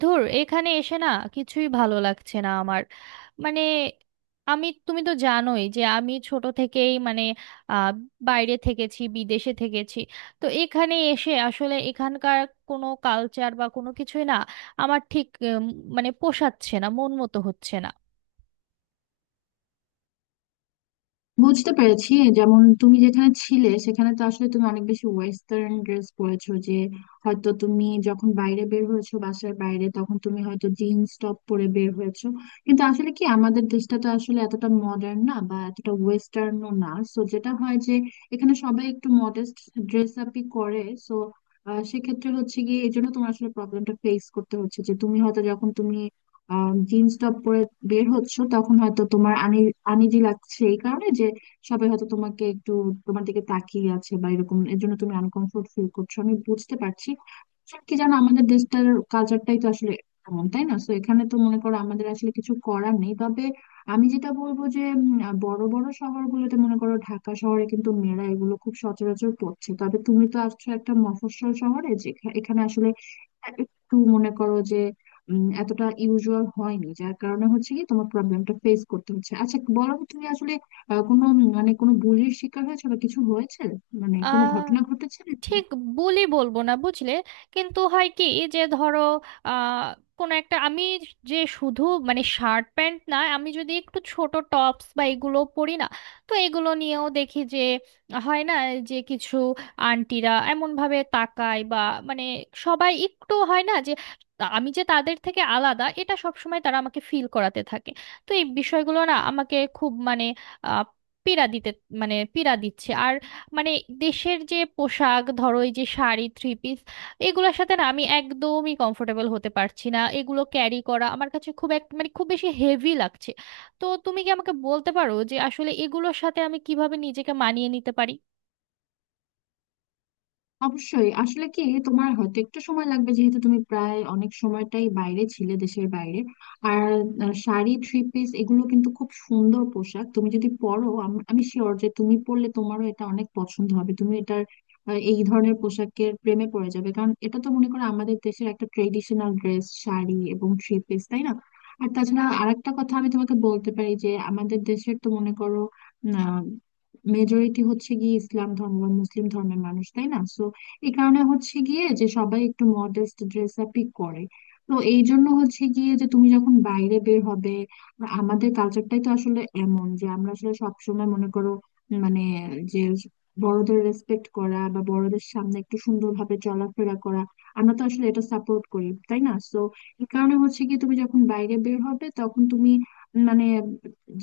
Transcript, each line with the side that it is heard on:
right: ধুর এখানে এসে না, কিছুই ভালো লাগছে না আমার। মানে আমি তুমি তো জানোই যে আমি ছোট থেকেই আহ, বাইরে থেকেছি, বিদেশে থেকেছি। তো এখানে এসে আসলে এখানকার কোনো কালচার বা কোনো কিছুই না, আমার ঠিক মানে পোষাচ্ছে না, মন মতো হচ্ছে না।
left: বুঝতে পেরেছি। যেমন তুমি যেখানে ছিলে সেখানে তো আসলে তুমি অনেক বেশি ওয়েস্টার্ন ড্রেস পরেছো, যে হয়তো তুমি যখন বাইরে বের হয়েছো বাসার বাইরে তখন তুমি হয়তো জিন্স টপ পরে বের হয়েছো। কিন্তু আসলে কি, আমাদের দেশটা তো আসলে এতটা মডার্ন না বা এতটা ওয়েস্টার্নও না, সো যেটা হয় যে এখানে সবাই একটু মডেস্ট ড্রেস আপই করে। সো সেক্ষেত্রে হচ্ছে গিয়ে এই জন্য তোমার আসলে প্রবলেমটা ফেস করতে হচ্ছে, যে তুমি হয়তো যখন তুমি জিন্স টপ পরে বের হচ্ছো তখন হয়তো তোমার আনিজি লাগছে এই কারণে যে সবাই হয়তো তোমাকে একটু তোমার দিকে তাকিয়ে আছে বা এরকম, এর জন্য তুমি আনকমফোর্ট ফিল করছো। আমি বুঝতে পারছি। আসলে কি জানো, আমাদের দেশটার কালচারটাই তো আসলে এমন, তাই না? তো এখানে তো মনে করো আমাদের আসলে কিছু করার নেই। তবে আমি যেটা বলবো যে বড় বড় শহরগুলোতে, মনে করো ঢাকা শহরে, কিন্তু মেয়েরা এগুলো খুব সচরাচর করছে। তবে তুমি তো আসছো একটা মফস্বল শহরে, যেখানে এখানে আসলে একটু মনে করো যে এতটা ইউজুয়াল হয়নি, যার কারণে হচ্ছে কি তোমার প্রবলেমটা ফেস করতে হচ্ছে। আচ্ছা বলো তো, তুমি আসলে কোনো, মানে কোনো বুলির শিকার হয়েছে বা কিছু হয়েছে, মানে কোনো
right: আহ
left: ঘটনা ঘটেছে নাকি?
right: ঠিক বলি, বলবো না, বুঝলে? কিন্তু হয় কি, যে ধরো আহ কোনো একটা আমি যে শুধু শার্ট প্যান্ট না, আমি যদি একটু ছোট টপস বা এগুলো পরি না, তো এগুলো নিয়েও দেখি যে হয় না, যে কিছু আন্টিরা এমন ভাবে তাকায় বা মানে সবাই একটু হয় না যে আমি যে তাদের থেকে আলাদা, এটা সবসময় তারা আমাকে ফিল করাতে থাকে। তো এই বিষয়গুলো না আমাকে খুব আহ, পীড়া দিতে পীড়া দিচ্ছে। আর মানে দেশের যে পোশাক ধরো, এই যে শাড়ি, থ্রি পিস, এগুলোর সাথে না আমি একদমই কমফোর্টেবল হতে পারছি না। এগুলো ক্যারি করা আমার কাছে খুব এক মানে খুব বেশি হেভি লাগছে। তো তুমি কি আমাকে বলতে পারো যে আসলে এগুলোর সাথে আমি কিভাবে নিজেকে মানিয়ে নিতে পারি?
left: অবশ্যই। আসলে কি, তোমার হয়তো একটু সময় লাগবে যেহেতু তুমি প্রায় অনেক সময়টাই বাইরে ছিলে, দেশের বাইরে। আর শাড়ি থ্রি পিস এগুলো কিন্তু খুব সুন্দর পোশাক। তুমি যদি পরো, আমি শিওর যে তুমি পরলে তোমারও এটা অনেক পছন্দ হবে। তুমি এটার এই ধরনের পোশাকের প্রেমে পড়ে যাবে, কারণ এটা তো মনে করো আমাদের দেশের একটা ট্রেডিশনাল ড্রেস, শাড়ি এবং থ্রি পিস, তাই না? আর তাছাড়া আরেকটা কথা আমি তোমাকে বলতে পারি যে আমাদের দেশের তো মনে করো আহ, মেজরিটি হচ্ছে গিয়ে ইসলাম ধর্ম বা মুসলিম ধর্মের মানুষ, তাই না? তো এই কারণে হচ্ছে গিয়ে যে সবাই একটু মডেস্ট ড্রেস আপই করে। তো এই জন্য হচ্ছে গিয়ে যে তুমি যখন বাইরে বের হবে, আমাদের কালচারটাই তো আসলে এমন যে আমরা আসলে সবসময় মনে করো, মানে, যে বড়দের রেসপেক্ট করা বা বড়দের সামনে একটু সুন্দরভাবে চলাফেরা করা, আমরা তো আসলে এটা সাপোর্ট করি, তাই না? সো এই কারণে হচ্ছে কি তুমি যখন বাইরে বের হবে তখন তুমি, মানে,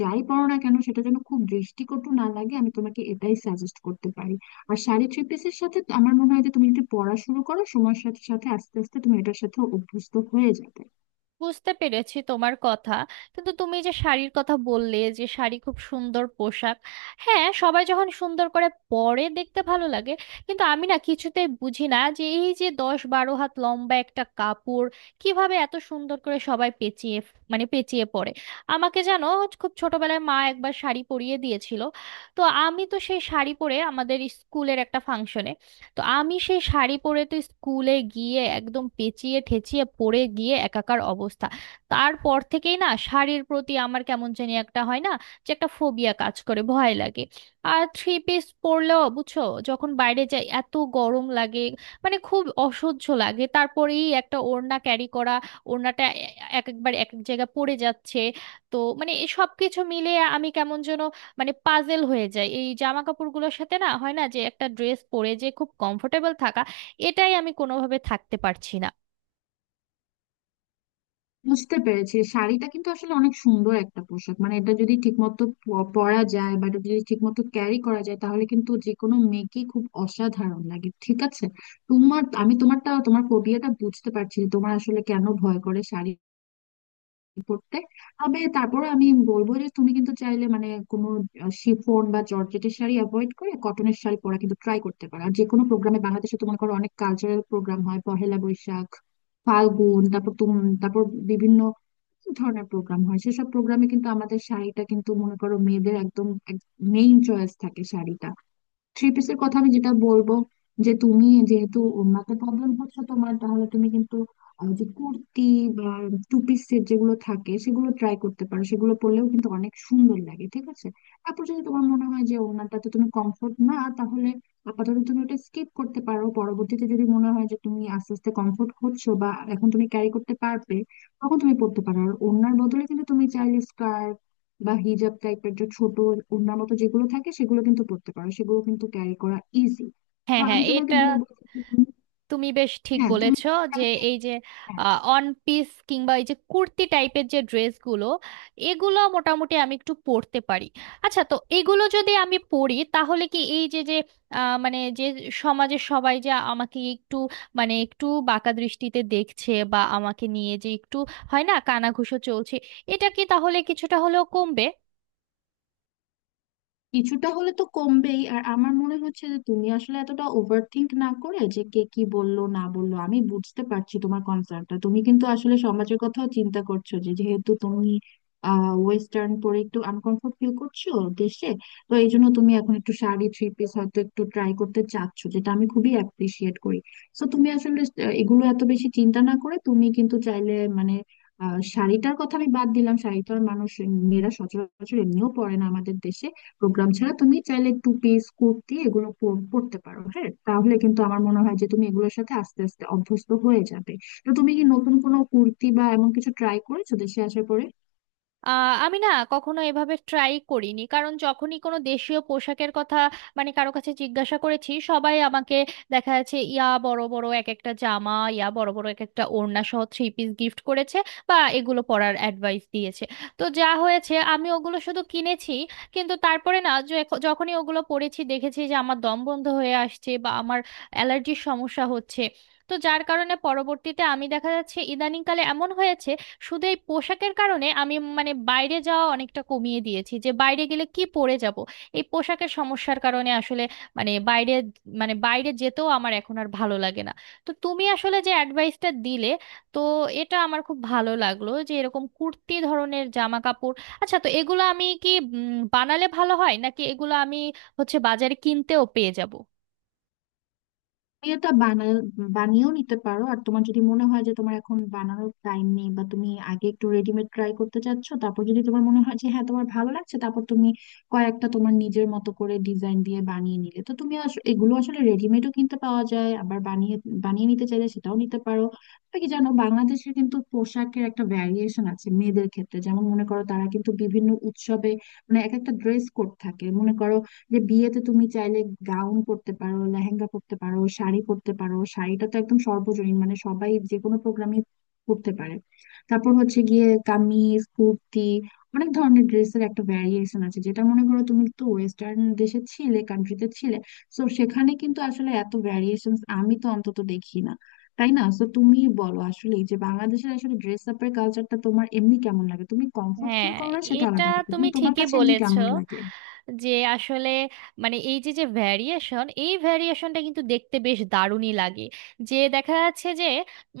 left: যাই পরো না কেন সেটা যেন খুব দৃষ্টিকটু না লাগে। আমি তোমাকে এটাই সাজেস্ট করতে পারি। আর শাড়ি থ্রি পিসের সাথে তো আমার মনে হয় যে তুমি যদি পড়া শুরু করো সময়ের সাথে সাথে আস্তে আস্তে তুমি এটার সাথে অভ্যস্ত হয়ে যাবে।
right: বুঝতে পেরেছি তোমার কথা। কিন্তু তুমি যে শাড়ির কথা বললে যে শাড়ি খুব সুন্দর পোশাক, হ্যাঁ সবাই যখন সুন্দর করে পরে দেখতে ভালো লাগে। কিন্তু আমি না কিছুতে বুঝি না যে এই যে 10-12 হাত লম্বা একটা কাপড় কিভাবে এত সুন্দর করে সবাই পেঁচিয়ে পেঁচিয়ে পরে। আমাকে জানো, খুব ছোটবেলায় মা একবার শাড়ি পরিয়ে দিয়েছিল। তো আমি তো সেই শাড়ি পরে আমাদের স্কুলের একটা ফাংশনে, তো আমি সেই শাড়ি পরে তো স্কুলে গিয়ে একদম পেঁচিয়ে ঠেচিয়ে পরে গিয়ে একাকার অবস্থা। তারপর থেকেই না শাড়ির প্রতি আমার কেমন জানি একটা হয় না, যে একটা ফোবিয়া কাজ করে, ভয় লাগে। আর থ্রি পিস পরলেও বুঝছো, যখন বাইরে যাই এত গরম লাগে, খুব অসহ্য লাগে। তারপরেই একটা ওড়না ক্যারি করা, ওড়নাটা এক একবার এক এক জায়গায় পড়ে যাচ্ছে। তো সবকিছু মিলে আমি কেমন যেন পাজেল হয়ে যায়। এই জামা কাপড়গুলোর সাথে না, হয় না যে একটা ড্রেস পরে যে খুব কমফোর্টেবল থাকা, এটাই আমি কোনোভাবে থাকতে পারছি না।
left: বুঝতে পেরেছি। শাড়িটা কিন্তু আসলে অনেক সুন্দর একটা পোশাক, মানে এটা যদি ঠিকমতো পরা যায় বা এটা যদি ঠিকমতো ক্যারি করা যায়, তাহলে কিন্তু যে কোনো মেয়েকেই খুব অসাধারণ লাগে, ঠিক আছে? তোমার আমি তোমারটা তোমার ফোবিয়াটা বুঝতে পারছি, যে তোমার আসলে কেন ভয় করে শাড়ি পড়তে। তবে তারপর আমি বলবো যে তুমি কিন্তু চাইলে, মানে, কোনো শিফন বা জর্জেটের শাড়ি অ্যাভয়েড করে কটনের শাড়ি পরা কিন্তু ট্রাই করতে পারো। আর যে কোনো প্রোগ্রামে, বাংলাদেশে তো মনে করো অনেক কালচারাল প্রোগ্রাম হয়, পহেলা বৈশাখ, ফাল্গুন, তারপর বিভিন্ন ধরনের প্রোগ্রাম হয়, সেসব প্রোগ্রামে কিন্তু আমাদের শাড়িটা কিন্তু, মনে করো, মেয়েদের একদম মেইন চয়েস থাকে শাড়িটা। থ্রি পিসের কথা আমি যেটা বলবো, যে তুমি যেহেতু ওড়নাতে প্রবলেম হচ্ছে তোমার, তাহলে তুমি কিন্তু যে কুর্তি বা টু পিস সেট যেগুলো থাকে সেগুলো ট্রাই করতে পারো। সেগুলো পরলেও কিন্তু অনেক সুন্দর লাগে, ঠিক আছে? তারপর যদি তোমার মনে হয় যে ওড়নাটাতে তুমি কমফোর্ট না, তাহলে আপাতত তুমি ওটা স্কিপ করতে পারো। পরবর্তীতে যদি মনে হয় যে তুমি আস্তে আস্তে কমফোর্ট হচ্ছো বা এখন তুমি ক্যারি করতে পারবে, তখন তুমি পড়তে পারো। আর ওড়নার বদলে কিন্তু তুমি চাইলে স্কার্ট বা হিজাব টাইপের যে ছোট ওড়না মতো যেগুলো থাকে সেগুলো কিন্তু পরতে পারো, সেগুলো কিন্তু ক্যারি করা ইজি। তো
right: হ্যাঁ, হ্যাঁ,
left: আমি তোমাকে
right: এটা
left: বলবো যে
right: তুমি বেশ ঠিক
left: হ্যাঁ, তুমি
right: বলেছ।
left: কিন্তু
right: যে
left: চাইলে
right: এই যে অন পিস কিংবা এই যে কুর্তি টাইপের যে ড্রেসগুলো, এগুলো মোটামুটি আমি একটু পরতে পারি। আচ্ছা, তো এগুলো যদি আমি পরি তাহলে কি এই যে যে আহ, মানে যে সমাজে সবাই যে আমাকে একটু একটু বাঁকা দৃষ্টিতে দেখছে বা আমাকে নিয়ে যে একটু হয় না কানাঘুষো চলছে, এটা কি তাহলে কিছুটা হলেও কমবে?
left: কিছুটা হলে তো কমবেই। আর আমার মনে হচ্ছে যে তুমি আসলে এতটা ওভার থিঙ্ক না করে, যে কে কি বললো না বললো, আমি বুঝতে পারছি তোমার কনসার্নটা। তুমি কিন্তু আসলে সমাজের কথাও চিন্তা করছো, যে যেহেতু তুমি ওয়েস্টার্ন পরে একটু আনকমফোর্ট ফিল করছো দেশে। তো এই জন্য তুমি এখন একটু শাড়ি থ্রি পিস হয়তো একটু ট্রাই করতে চাচ্ছো, যেটা আমি খুবই অ্যাপ্রিসিয়েট করি। তো তুমি আসলে এগুলো এত বেশি চিন্তা না করে তুমি কিন্তু চাইলে, মানে, শাড়িটার কথা আমি বাদ দিলাম। শাড়িটার মানুষ মেয়েরা সচরাচর এমনিও পরে না আমাদের দেশে, প্রোগ্রাম ছাড়া। তুমি চাইলে টু পিস কুর্তি এগুলো পরতে পারো। হ্যাঁ, তাহলে কিন্তু আমার মনে হয় যে তুমি এগুলোর সাথে আস্তে আস্তে অভ্যস্ত হয়ে যাবে। তো তুমি কি নতুন কোনো কুর্তি বা এমন কিছু ট্রাই করেছো দেশে আসার পরে?
right: আমি না কখনো এভাবে ট্রাই করিনি, কারণ যখনই কোনো দেশীয় পোশাকের কথা কারো কাছে জিজ্ঞাসা করেছি, সবাই আমাকে দেখা যাচ্ছে ইয়া বড় বড় এক একটা জামা, ইয়া বড় বড় এক একটা ওড়না সহ থ্রি পিস গিফট করেছে বা এগুলো পরার অ্যাডভাইস দিয়েছে। তো যা হয়েছে, আমি ওগুলো শুধু কিনেছি। কিন্তু তারপরে না, যে যখনই ওগুলো পরেছি দেখেছি যে আমার দম বন্ধ হয়ে আসছে বা আমার অ্যালার্জির সমস্যা হচ্ছে। তো যার কারণে পরবর্তীতে আমি দেখা যাচ্ছে ইদানিংকালে এমন হয়েছে, শুধু এই পোশাকের কারণে আমি বাইরে যাওয়া অনেকটা কমিয়ে দিয়েছি। যে বাইরে গেলে কি পরে যাব, এই পোশাকের সমস্যার কারণে আসলে মানে বাইরে মানে বাইরে যেতেও আমার এখন আর ভালো লাগে না। তো তুমি আসলে যে অ্যাডভাইসটা দিলে, তো এটা আমার খুব ভালো লাগলো যে এরকম কুর্তি ধরনের জামা কাপড়। আচ্ছা, তো এগুলো আমি কি বানালে ভালো হয় নাকি এগুলো আমি হচ্ছে বাজারে কিনতেও পেয়ে যাব?
left: তুমি এটা বানা বানিয়েও নিতে পারো, আর তোমার যদি মনে হয় যে তোমার এখন বানানোর টাইম নেই বা তুমি আগে একটু রেডিমেড ট্রাই করতে চাচ্ছ, তারপর যদি তোমার মনে হয় যে হ্যাঁ তোমার ভালো লাগছে, তারপর তুমি কয়েকটা তোমার নিজের মতো করে ডিজাইন দিয়ে বানিয়ে নিলে। তো তুমি এগুলো আসলে রেডিমেডও কিনতে পাওয়া যায়, আবার বানিয়ে বানিয়ে নিতে চাইলে সেটাও নিতে পারো। তবে কি জানো, বাংলাদেশে কিন্তু পোশাকের একটা ভ্যারিয়েশন আছে মেয়েদের ক্ষেত্রে। যেমন মনে করো, তারা কিন্তু বিভিন্ন উৎসবে, মানে, এক একটা ড্রেস কোড থাকে, মনে করো, যে বিয়েতে তুমি চাইলে গাউন পরতে পারো, লেহেঙ্গা পরতে পারো, শাড়ি পরতে পারো। শাড়িটা তো একদম সর্বজনীন, মানে সবাই যে কোনো প্রোগ্রামে পরতে পারে। তারপর হচ্ছে গিয়ে কামিজ কুর্তি, অনেক ধরনের ড্রেসের একটা ভ্যারিয়েশন আছে। যেটা মনে করো, তুমি তো ওয়েস্টার্ন দেশে ছিলে, কান্ট্রিতে ছিলে, তো সেখানে কিন্তু আসলে এত ভ্যারিয়েশন আমি তো অন্তত দেখি না, তাই না? তো তুমি বলো আসলে, যে বাংলাদেশের আসলে ড্রেস আপের কালচারটা তোমার এমনি কেমন লাগে? তুমি কমফোর্ট ফিল
right: হ্যাঁ
left: করো না সেটা
right: এটা
left: আলাদা কথা,
right: তুমি
left: কিন্তু তোমার
right: ঠিকই
left: কাছে এমনি
right: বলেছো।
left: কেমন লাগে?
right: যে আসলে এই যে যে ভ্যারিয়েশন, এই ভ্যারিয়েশনটা কিন্তু দেখতে বেশ দারুণই লাগে। যে দেখা যাচ্ছে যে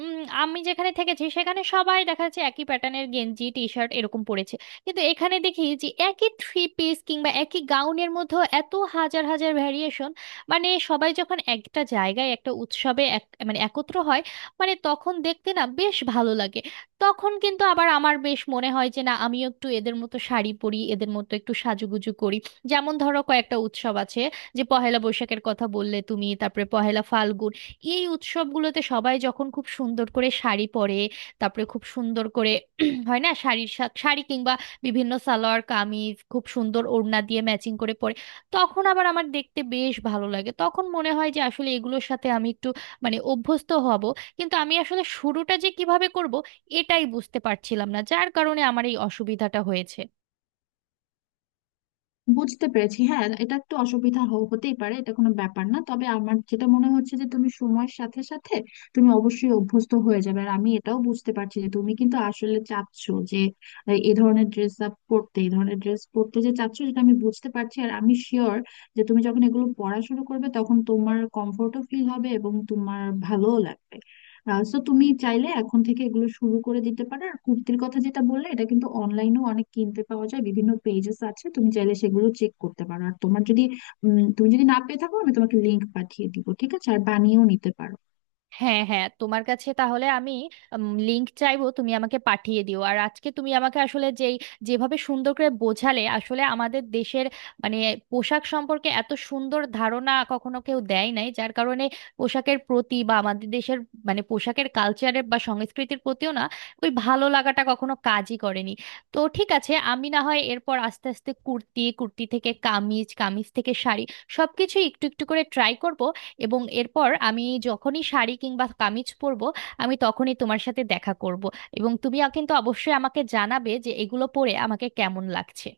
right: উম, আমি যেখানে থেকেছি সেখানে সবাই দেখা যাচ্ছে একই প্যাটার্নের গেঞ্জি টি শার্ট এরকম পরেছে। কিন্তু এখানে দেখি যে একই থ্রি পিস কিংবা একই গাউনের মধ্যে এত হাজার হাজার ভ্যারিয়েশন। সবাই যখন একটা জায়গায় একটা উৎসবে এক একত্র হয়, তখন দেখতে না বেশ ভালো লাগে। তখন কিন্তু আবার আমার বেশ মনে হয় যে না, আমিও একটু এদের মতো শাড়ি পরি, এদের মতো একটু সাজুগুজু করি। যেমন ধরো কয়েকটা উৎসব আছে, যে পহেলা বৈশাখের কথা বললে তুমি, তারপরে পহেলা ফাল্গুন, এই উৎসবগুলোতে সবাই যখন খুব সুন্দর করে শাড়ি পরে, তারপরে খুব সুন্দর করে হয় না, শাড়ি কিংবা বিভিন্ন সালোয়ার কামিজ খুব সুন্দর ওড়না দিয়ে ম্যাচিং করে পরে, তখন আবার আমার দেখতে বেশ ভালো লাগে। তখন মনে হয় যে আসলে এগুলোর সাথে আমি একটু অভ্যস্ত হব। কিন্তু আমি আসলে শুরুটা যে কিভাবে করব, এটাই বুঝতে পারছিলাম না, যার কারণে আমার এই অসুবিধাটা হয়েছে।
left: বুঝতে পেরেছি। হ্যাঁ, এটা একটু অসুবিধা হতেই পারে, এটা কোনো ব্যাপার না। তবে আমার যেটা মনে হচ্ছে যে তুমি সময়ের সাথে সাথে তুমি অবশ্যই অভ্যস্ত হয়ে যাবে। আর আমি এটাও বুঝতে পারছি যে তুমি কিন্তু আসলে চাচ্ছো যে এ ধরনের ড্রেস আপ পরতে, এই ধরনের ড্রেস পরতে যে চাচ্ছো সেটা আমি বুঝতে পারছি। আর আমি শিওর যে তুমি যখন এগুলো পড়া শুরু করবে তখন তোমার কমফোর্টও ফিল হবে এবং তোমার ভালোও লাগবে। সো তুমি চাইলে এখন থেকে এগুলো শুরু করে দিতে পারো। আর কুর্তির কথা যেটা বললে, এটা কিন্তু অনলাইনেও অনেক কিনতে পাওয়া যায়, বিভিন্ন পেজেস আছে। তুমি চাইলে সেগুলো চেক করতে পারো। আর তোমার যদি তুমি যদি না পেয়ে থাকো, আমি তোমাকে লিংক পাঠিয়ে দিব, ঠিক আছে? আর বানিয়েও নিতে পারো।
right: হ্যাঁ, হ্যাঁ, তোমার কাছে তাহলে আমি লিংক চাইবো, তুমি আমাকে পাঠিয়ে দিও। আর আজকে তুমি আমাকে আসলে যেভাবে সুন্দর করে বোঝালে, আসলে আমাদের দেশের মানে পোশাক সম্পর্কে এত সুন্দর ধারণা কখনো কেউ দেয় নাই, যার কারণে পোশাকের প্রতি বা আমাদের দেশের পোশাকের কালচারের বা সংস্কৃতির প্রতিও না ওই ভালো লাগাটা কখনো কাজই করেনি। তো ঠিক আছে, আমি না হয় এরপর আস্তে আস্তে কুর্তি, কুর্তি থেকে কামিজ, কামিজ থেকে শাড়ি, সবকিছুই একটু একটু করে ট্রাই করব। এবং এরপর আমি যখনই শাড়ি কিংবা কামিজ পরবো, আমি তখনই তোমার সাথে দেখা করব। এবং তুমি কিন্তু অবশ্যই আমাকে জানাবে যে এগুলো পরে আমাকে কেমন লাগছে।